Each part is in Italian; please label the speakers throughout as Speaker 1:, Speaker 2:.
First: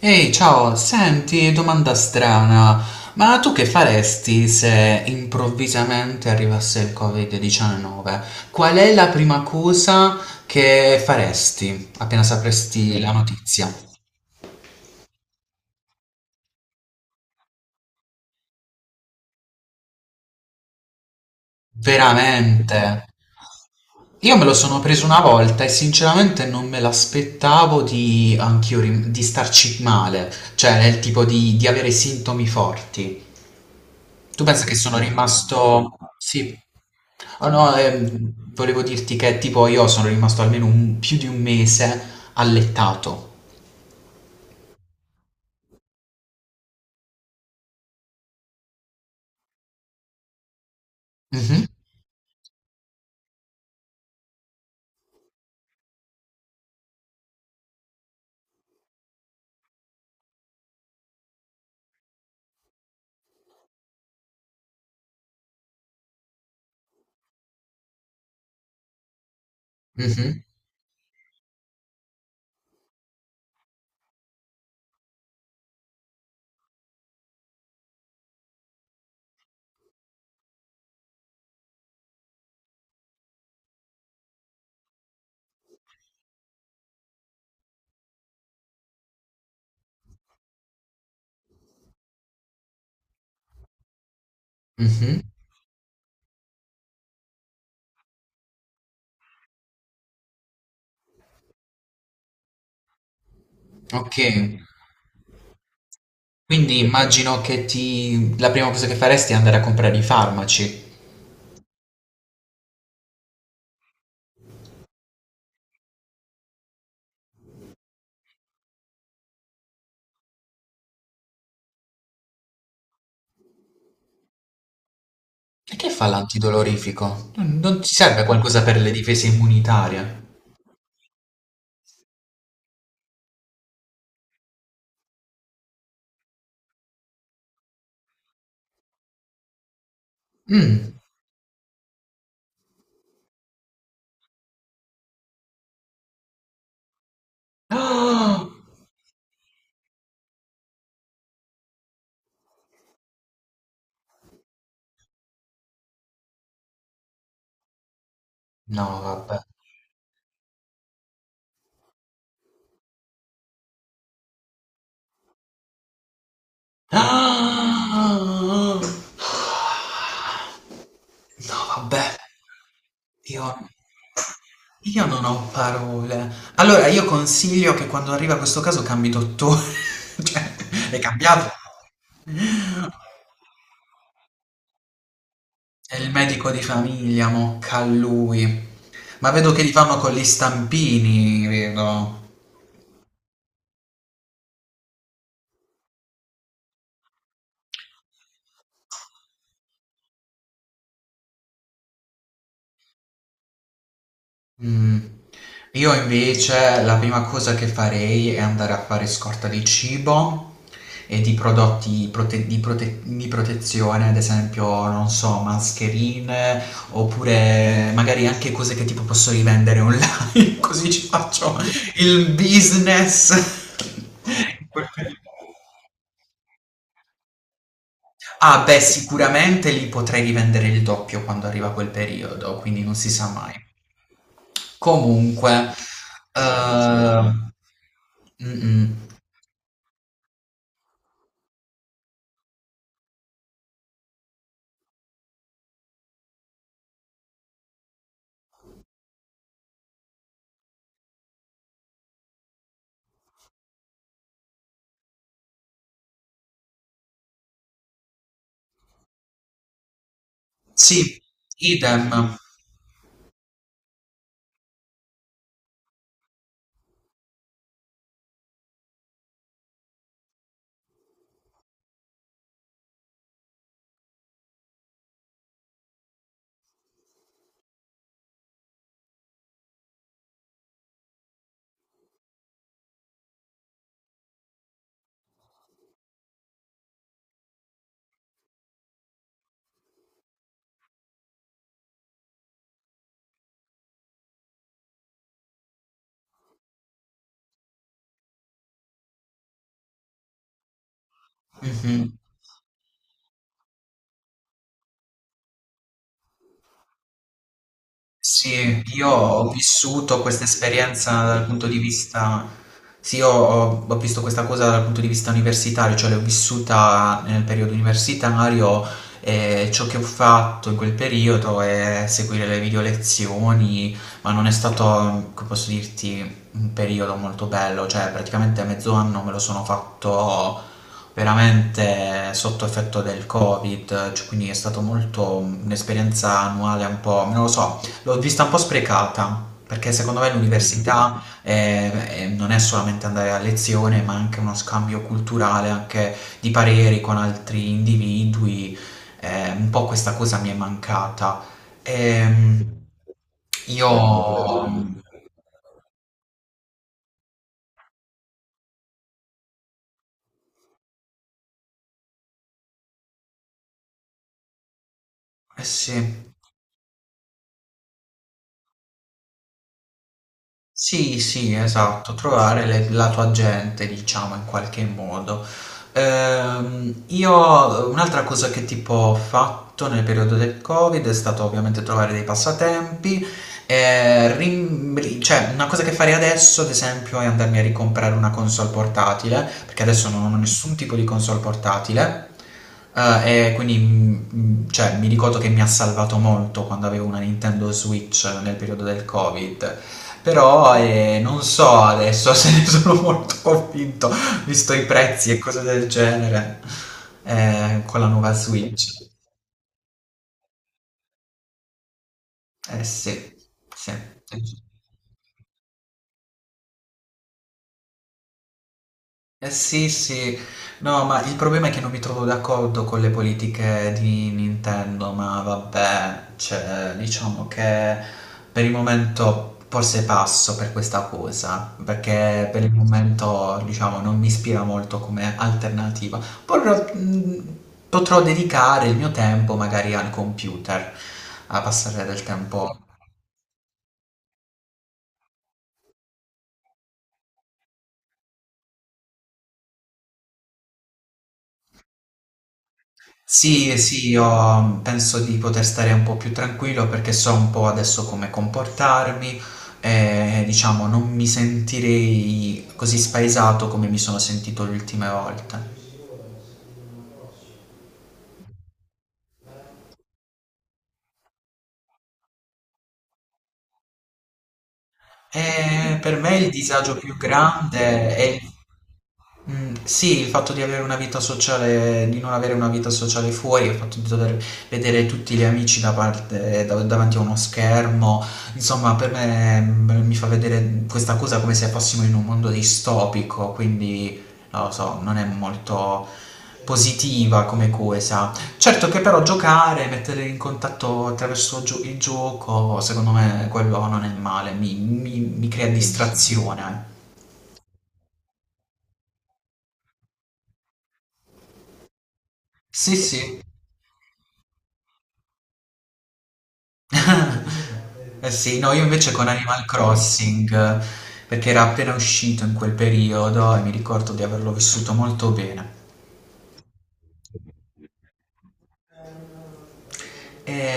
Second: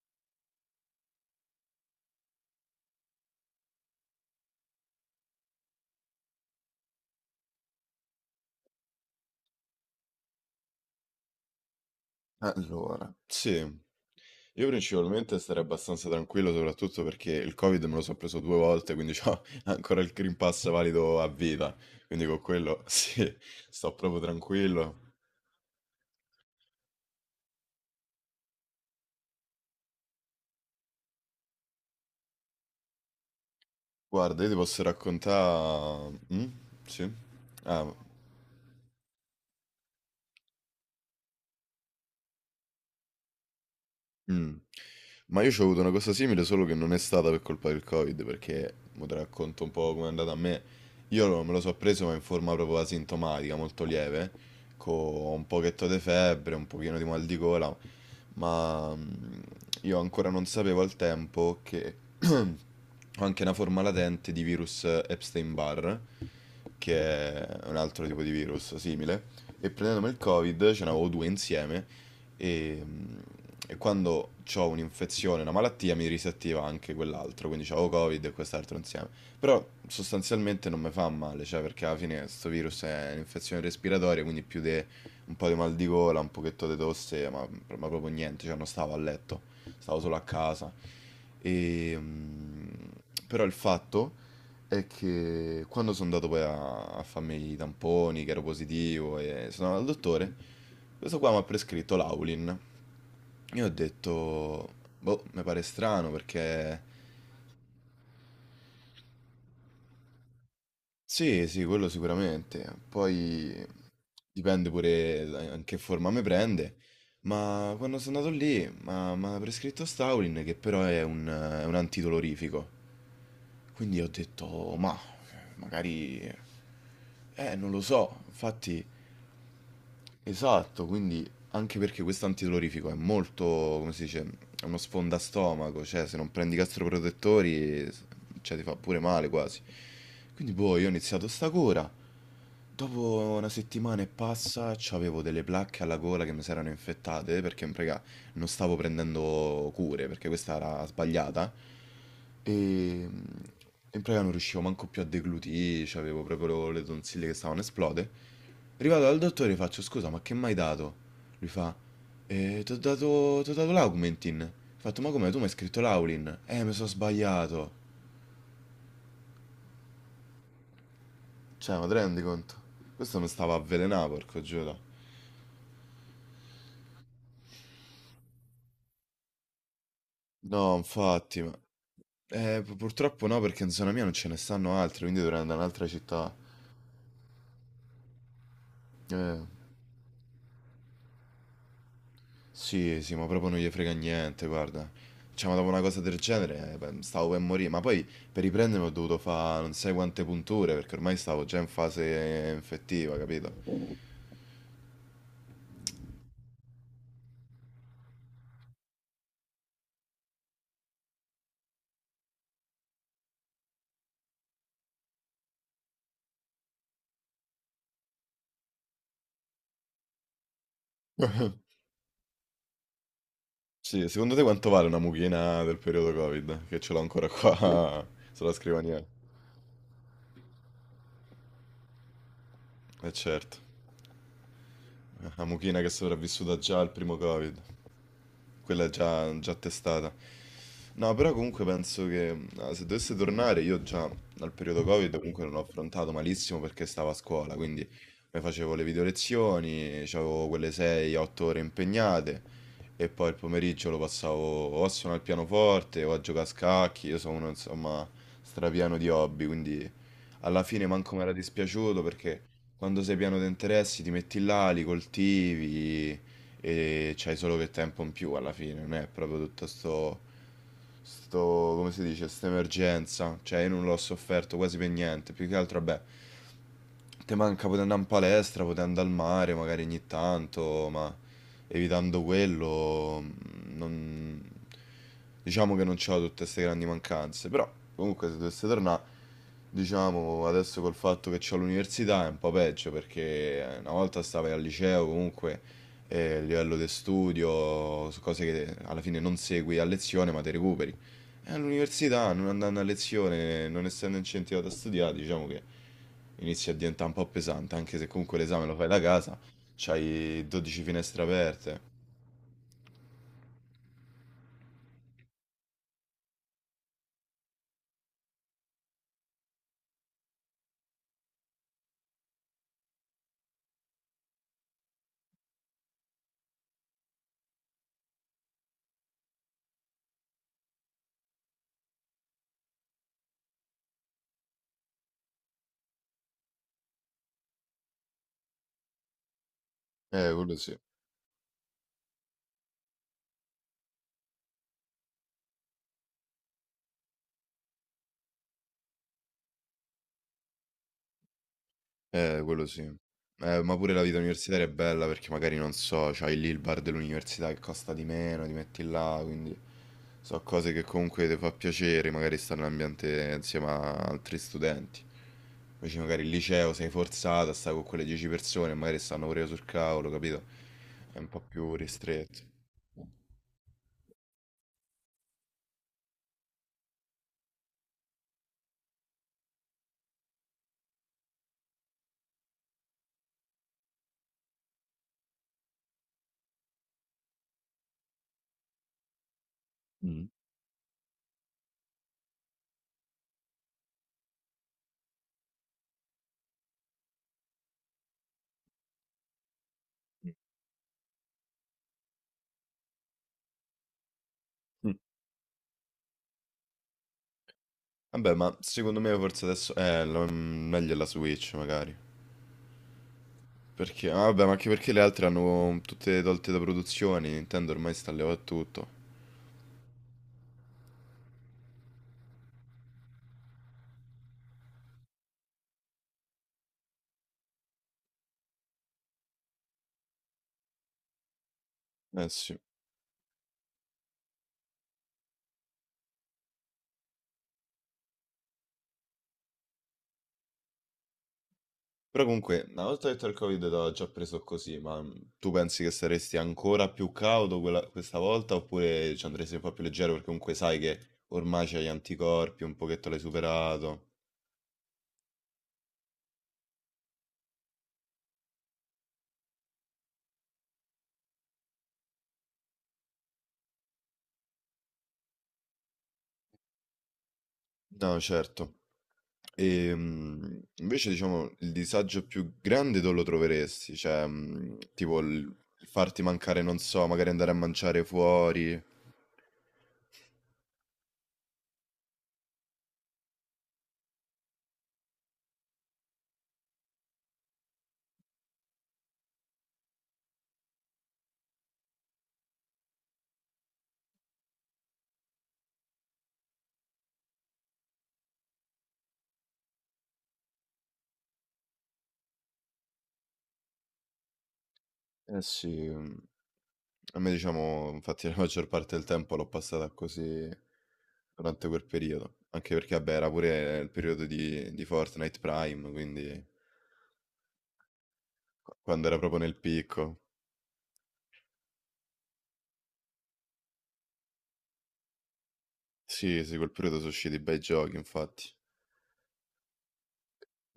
Speaker 1: Ehi, ciao, senti, domanda strana, ma tu che faresti se improvvisamente arrivasse il Covid-19? Qual è la prima cosa che faresti appena sapresti la
Speaker 2: Allora, sì,
Speaker 1: notizia?
Speaker 2: io principalmente starei abbastanza tranquillo, soprattutto perché il Covid me lo sono preso due volte, quindi ho ancora il Green Pass valido a vita. Quindi con
Speaker 1: Veramente?
Speaker 2: quello, sì, sto proprio
Speaker 1: Io me lo sono
Speaker 2: tranquillo.
Speaker 1: preso una volta e sinceramente non me l'aspettavo di, di starci male, cioè nel tipo di avere sintomi forti.
Speaker 2: Guarda,
Speaker 1: Tu
Speaker 2: io ti
Speaker 1: pensa che
Speaker 2: posso
Speaker 1: sono rimasto...
Speaker 2: raccontare... Mm?
Speaker 1: Sì.
Speaker 2: Sì?
Speaker 1: Ah, no,
Speaker 2: Ah,
Speaker 1: Volevo dirti che tipo io sono rimasto più di un mese allettato.
Speaker 2: Mh. Ma io c'ho avuto una cosa simile, solo che non è stata per colpa del Covid, perché mo te racconto un po' com'è andata a me. Io lo me lo
Speaker 1: Mhm,
Speaker 2: so preso, ma in forma proprio asintomatica, molto lieve, co' un pochetto di febbre, un pochino di mal di gola, ma, mhmm, io ancora non sapevo al tempo che ho anche una forma latente di virus Epstein-Barr, che è un altro tipo di virus simile, e prendendomi il
Speaker 1: mhm,
Speaker 2: Covid, ce n'avevo 2 insieme, e, mm, e quando ho un'infezione, una malattia, mi risettiva anche quell'altro, quindi c'avevo Covid e quest'altro insieme. Però sostanzialmente non mi fa male, cioè perché alla fine questo virus è un'infezione respiratoria, quindi più di un po' di mal di gola, un pochetto di tosse, ma proprio niente, cioè non stavo a letto, stavo solo a casa. E, mm, però il fatto è
Speaker 1: mhm.
Speaker 2: che quando sono andato poi a farmi i tamponi, che ero positivo, e sono andato al dottore, questo qua mi ha prescritto l'Aulin. Io ho
Speaker 1: Ok.
Speaker 2: detto, boh, mi pare strano
Speaker 1: Quindi
Speaker 2: perché...
Speaker 1: immagino che ti... la prima cosa che faresti è andare a comprare i farmaci.
Speaker 2: Sì, sì, quello sicuramente. Poi in che forma mi prende. Ma quando sono andato lì, mi ha prescritto Staulin che però è è un antidolorifico. Quindi ho detto, "Oh, ma
Speaker 1: E che fa
Speaker 2: magari...
Speaker 1: l'antidolorifico? Non,
Speaker 2: Non
Speaker 1: non
Speaker 2: lo
Speaker 1: ti
Speaker 2: so.
Speaker 1: serve qualcosa per
Speaker 2: Infatti
Speaker 1: le difese immunitarie?
Speaker 2: esatto, quindi anche perché questo antidolorifico è molto, come si dice, è uno sfondastomaco, cioè se non prendi i gastroprotettori, cioè ti fa pure male quasi. Quindi boh, io ho
Speaker 1: Mm.
Speaker 2: iniziato sta cura. Dopo una settimana e passa, avevo delle placche alla gola che mi si erano infettate perché, prega, non
Speaker 1: Ah!
Speaker 2: stavo prendendo cure perché questa era sbagliata. E mm, in pratica non riuscivo manco più a deglutire, avevo proprio le tonsille che stavano a esplode.
Speaker 1: No,
Speaker 2: Arrivato dal
Speaker 1: vabbè.
Speaker 2: dottore faccio, scusa, ma che m'hai dato? Lui fa, t'ho dato l'Augmentin. Ho fatto, ma come, tu mi hai scritto l'Aulin? Mi sono sbagliato.
Speaker 1: Ah! No,
Speaker 2: Cioè, ma ti
Speaker 1: vabbè.
Speaker 2: rendi conto? Questo mi
Speaker 1: Io
Speaker 2: stava avvelenato, porco Giuda.
Speaker 1: io non ho parole. Allora, io consiglio che quando arriva questo caso cambi dottore. Cioè,
Speaker 2: No,
Speaker 1: è
Speaker 2: infatti,
Speaker 1: cambiato?
Speaker 2: ma... purtroppo no, perché in zona mia non ce ne stanno altri, quindi dovrei andare in un'altra
Speaker 1: È il
Speaker 2: città.
Speaker 1: medico di famiglia, mocca a lui. Ma
Speaker 2: Eh...
Speaker 1: vedo che li fanno con gli stampini, vedo.
Speaker 2: Sì, sì, ma proprio non gli frega niente, guarda. Cioè, ma dopo una cosa del genere, beh, stavo per morire. Ma poi per riprendermi ho dovuto fare non sai quante punture, perché ormai stavo già in fase infettiva, capito?
Speaker 1: Mh. Io invece la prima cosa che farei è andare a fare scorta di cibo e di prodotti prote di protezione, ad esempio, non so, mascherine, oppure magari anche cose che tipo posso rivendere online, così ci faccio il business.
Speaker 2: Sì, secondo te quanto vale una mucchina del periodo Covid? Che ce l'ho ancora qua sulla
Speaker 1: Ah beh,
Speaker 2: scrivania.
Speaker 1: sicuramente lì potrei rivendere il doppio quando arriva quel periodo, quindi non si
Speaker 2: Eh
Speaker 1: sa mai.
Speaker 2: certo, la
Speaker 1: Comunque, beh,
Speaker 2: mucchina che è sopravvissuta già al primo
Speaker 1: considera.
Speaker 2: Covid.
Speaker 1: ehm, mm,
Speaker 2: Quella è
Speaker 1: mm.
Speaker 2: già, già testata. No, però comunque penso che ah, se dovesse tornare, io già dal periodo Covid comunque non ho affrontato malissimo perché stavo a scuola, quindi mi facevo le video lezioni, avevo quelle 6-8 ore impegnate e poi il pomeriggio lo passavo o a suonare il pianoforte o a giocare a scacchi, io sono uno insomma strapieno di hobby, quindi alla fine manco
Speaker 1: Sì,
Speaker 2: mi era dispiaciuto
Speaker 1: idem.
Speaker 2: perché quando sei pieno di interessi ti metti là, li coltivi e c'hai solo che tempo in più alla fine, non è proprio tutto sto, come si dice, questa emergenza, cioè io non l'ho sofferto quasi per niente, più che altro, vabbè, te manca poter andare in palestra, poter andare al mare magari ogni tanto, ma evitando quello, non... diciamo che non c'ho tutte queste grandi mancanze, però comunque se dovesse tornare, diciamo, adesso col fatto che c'ho l'università è un po' peggio, perché una volta stavi al liceo comunque a livello di studio, su cose che alla fine non segui a lezione ma te recuperi. E
Speaker 1: Mhm.
Speaker 2: all'università, non andando a lezione, non essendo incentivato a studiare, diciamo che inizia a diventare un po' pesante, anche se comunque l'esame lo
Speaker 1: Sì,
Speaker 2: fai da
Speaker 1: io
Speaker 2: casa,
Speaker 1: ho vissuto
Speaker 2: c'hai
Speaker 1: questa
Speaker 2: 12 finestre
Speaker 1: esperienza dal punto di
Speaker 2: aperte.
Speaker 1: vista, sì, ho visto questa cosa dal punto di vista universitario, cioè l'ho vissuta nel periodo universitario e ciò che ho fatto in quel periodo è seguire le video lezioni, ma non è stato, come posso dirti, un periodo molto bello, cioè praticamente mezzo anno me lo sono fatto veramente sotto effetto del Covid, cioè, quindi è stato molto un'esperienza annuale un po', non lo so, l'ho vista un po' sprecata, perché secondo me
Speaker 2: Quello sì.
Speaker 1: l'università non è solamente andare a lezione, ma anche uno scambio culturale, anche di pareri con altri individui. Un po' questa cosa mi è mancata.
Speaker 2: Quello
Speaker 1: Ehm,
Speaker 2: sì.
Speaker 1: Certo,
Speaker 2: Ma
Speaker 1: io...
Speaker 2: pure la vita universitaria
Speaker 1: quello
Speaker 2: è
Speaker 1: è
Speaker 2: bella perché
Speaker 1: vero.
Speaker 2: magari non so, c'hai lì il bar dell'università che costa di meno, ti metti là, quindi so cose che comunque ti fa piacere, magari stare in un ambiente insieme a altri studenti.
Speaker 1: Eh
Speaker 2: Invece
Speaker 1: sì.
Speaker 2: magari il liceo sei forzato a stare con quelle 10 persone, magari stanno pure sul cavolo, capito? È
Speaker 1: Sì,
Speaker 2: un po'
Speaker 1: sì,
Speaker 2: più
Speaker 1: esatto,
Speaker 2: ristretto.
Speaker 1: trovare la tua gente, diciamo, in qualche modo. Io un'altra cosa che tipo ho fatto nel periodo del Covid è stato ovviamente trovare dei passatempi. Cioè, una cosa che farei adesso, ad esempio, è andarmi a ricomprare una console portatile, perché adesso
Speaker 2: Mm.
Speaker 1: non ho nessun tipo di console portatile. E quindi cioè, mi ricordo che mi ha salvato molto quando avevo una Nintendo Switch nel periodo del Covid. Però non so adesso se ne sono molto convinto, visto i
Speaker 2: Mm.
Speaker 1: prezzi e cose del genere, con la nuova
Speaker 2: Vabbè, ma secondo
Speaker 1: Switch.
Speaker 2: me forse adesso meglio è la Switch, magari.
Speaker 1: Eh sì, sì.
Speaker 2: Perché? Vabbè, ma
Speaker 1: Sì.
Speaker 2: anche perché le altre hanno mm, tutte tolte da produzioni, Nintendo ormai sta levando tutto.
Speaker 1: Eh sì, sì, no, ma il problema è che non mi trovo d'accordo con le politiche di Nintendo, ma vabbè, cioè, diciamo che per il momento forse passo per questa cosa,
Speaker 2: Eh
Speaker 1: perché
Speaker 2: sì.
Speaker 1: per il momento, diciamo, non mi ispira molto come alternativa. Potrò, mh, Potrò dedicare il mio tempo magari al computer, a passare del
Speaker 2: Però comunque,
Speaker 1: tempo.
Speaker 2: una volta detto il Covid l'ho già preso così, tu pensi che saresti ancora più cauto questa volta oppure ci andresti un po' più leggero perché comunque sai che ormai c'hai gli anticorpi, un pochetto l'hai
Speaker 1: Sì,
Speaker 2: superato.
Speaker 1: sì, io penso di poter stare un po' più tranquillo perché so un po' adesso come comportarmi e diciamo non mi sentirei così spaesato come mi sono sentito le ultime volte.
Speaker 2: No, certo. E mm, invece diciamo il disagio più grande dove lo troveresti? Cioè, mm, tipo il
Speaker 1: E per
Speaker 2: farti
Speaker 1: me il
Speaker 2: mancare, non
Speaker 1: disagio
Speaker 2: so,
Speaker 1: più
Speaker 2: magari andare a mangiare
Speaker 1: grande è il
Speaker 2: fuori.
Speaker 1: mhmm, sì, il fatto di avere una vita sociale, di non avere una vita sociale fuori, il fatto di dover vedere tutti gli amici da davanti a uno schermo, insomma per me, mhmm, mi fa vedere questa cosa come se fossimo in un mondo distopico, quindi non lo so, non è molto positiva come cosa. Certo che però giocare, mettere in contatto attraverso gio il gioco, secondo me quello non è male, mi mi
Speaker 2: Eh
Speaker 1: mi crea Dici?
Speaker 2: sì, mhmm,
Speaker 1: Distrazione.
Speaker 2: a me diciamo infatti la maggior parte del tempo l'ho passata così durante quel periodo, anche
Speaker 1: Sì,
Speaker 2: perché vabbè era
Speaker 1: sì.
Speaker 2: pure il periodo di Fortnite Prime, quindi
Speaker 1: Eh sì, no, io
Speaker 2: quando
Speaker 1: invece
Speaker 2: era
Speaker 1: con
Speaker 2: proprio nel
Speaker 1: Animal
Speaker 2: picco.
Speaker 1: Crossing, perché era appena uscito in quel periodo e mi ricordo di averlo vissuto molto bene.
Speaker 2: Sì, sì, quel periodo so' usciti bei giochi infatti.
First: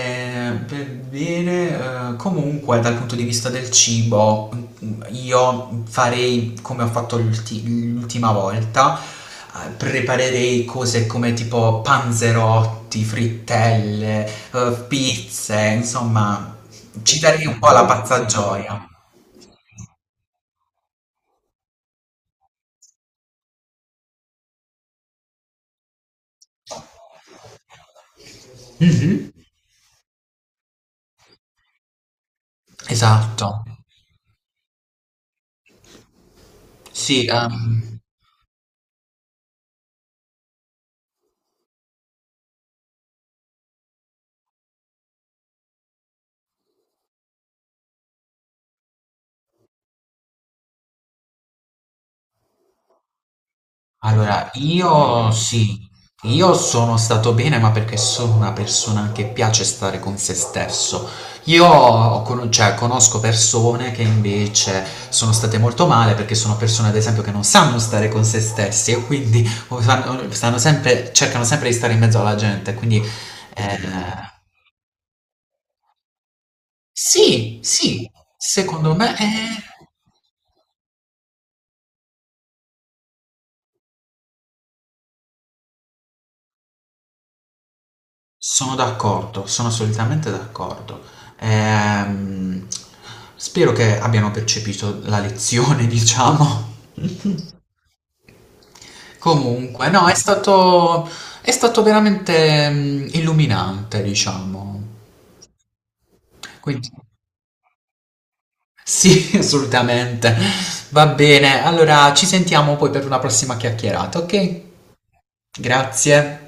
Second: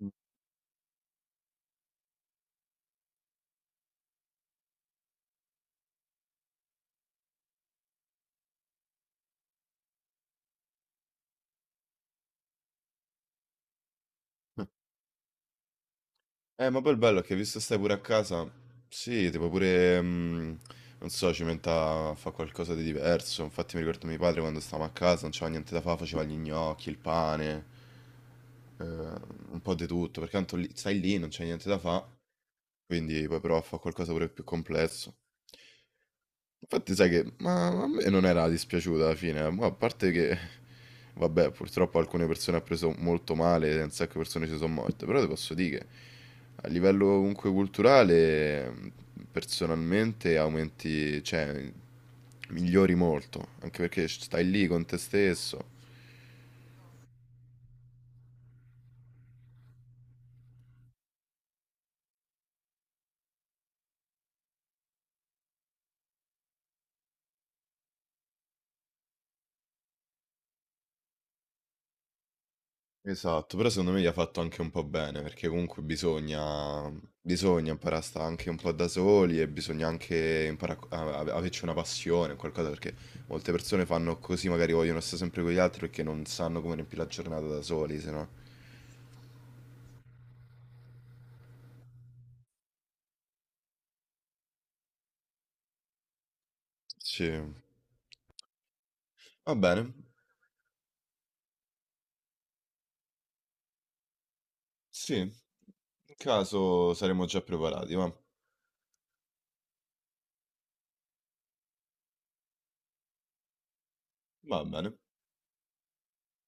Speaker 2: Mh.
Speaker 1: Per bene, comunque dal punto di vista del cibo, mm, io farei come ho fatto l'ultima volta, preparerei cose come tipo panzerotti, frittelle, pizze, insomma,
Speaker 2: Ma poi il bello
Speaker 1: ci
Speaker 2: è che
Speaker 1: darei
Speaker 2: visto
Speaker 1: un
Speaker 2: che
Speaker 1: po'
Speaker 2: stai
Speaker 1: la
Speaker 2: pure a
Speaker 1: Buono,
Speaker 2: casa,
Speaker 1: pazzagioia.
Speaker 2: sì, tipo pure, non so, ci metta a fare qualcosa di diverso. Infatti mi ricordo mio padre quando stavamo a casa, non c'era niente da fare, faceva gli gnocchi, il pane, un po' di tutto, perché tanto stai lì, non c'è niente da fare, quindi poi
Speaker 1: Esatto.
Speaker 2: prova a fare qualcosa pure più complesso. Infatti sai
Speaker 1: Sì,
Speaker 2: che ma a me non era dispiaciuta alla fine, ma a parte che vabbè, purtroppo alcune persone ha preso molto male, un sacco di persone ci sono morte, però ti posso dire che a livello comunque culturale personalmente aumenti, cioè migliori molto, anche perché stai
Speaker 1: allora
Speaker 2: lì con te
Speaker 1: io
Speaker 2: stesso,
Speaker 1: sì, io sono stato bene, ma perché sono una persona che piace stare con se stesso. Io cioè, conosco persone che invece sono state molto male perché sono persone, ad esempio, che non sanno stare con se stessi e quindi stanno sempre, cercano sempre di stare in mezzo alla gente. Quindi
Speaker 2: esatto, però
Speaker 1: eh,
Speaker 2: secondo me gli ha fatto anche un po' bene, perché comunque bisogna,
Speaker 1: sì,
Speaker 2: bisogna imparare a
Speaker 1: sì,
Speaker 2: stare anche un po' da
Speaker 1: secondo me
Speaker 2: soli
Speaker 1: è.
Speaker 2: e bisogna anche imparare averci una passione, qualcosa, perché molte persone fanno così, magari vogliono stare sempre con gli altri perché non sanno come riempire la giornata da soli, se no.
Speaker 1: Sono d'accordo, sono assolutamente d'accordo. Ehm, Spero che abbiano percepito la lezione, diciamo.
Speaker 2: Sì, va
Speaker 1: Comunque,
Speaker 2: bene,
Speaker 1: no, è stato veramente illuminante, diciamo.
Speaker 2: sì, in
Speaker 1: Quindi,
Speaker 2: caso saremo già preparati, va,
Speaker 1: sì, assolutamente. Va bene, allora ci sentiamo poi per una prossima chiacchierata, ok?
Speaker 2: va bene.
Speaker 1: Grazie.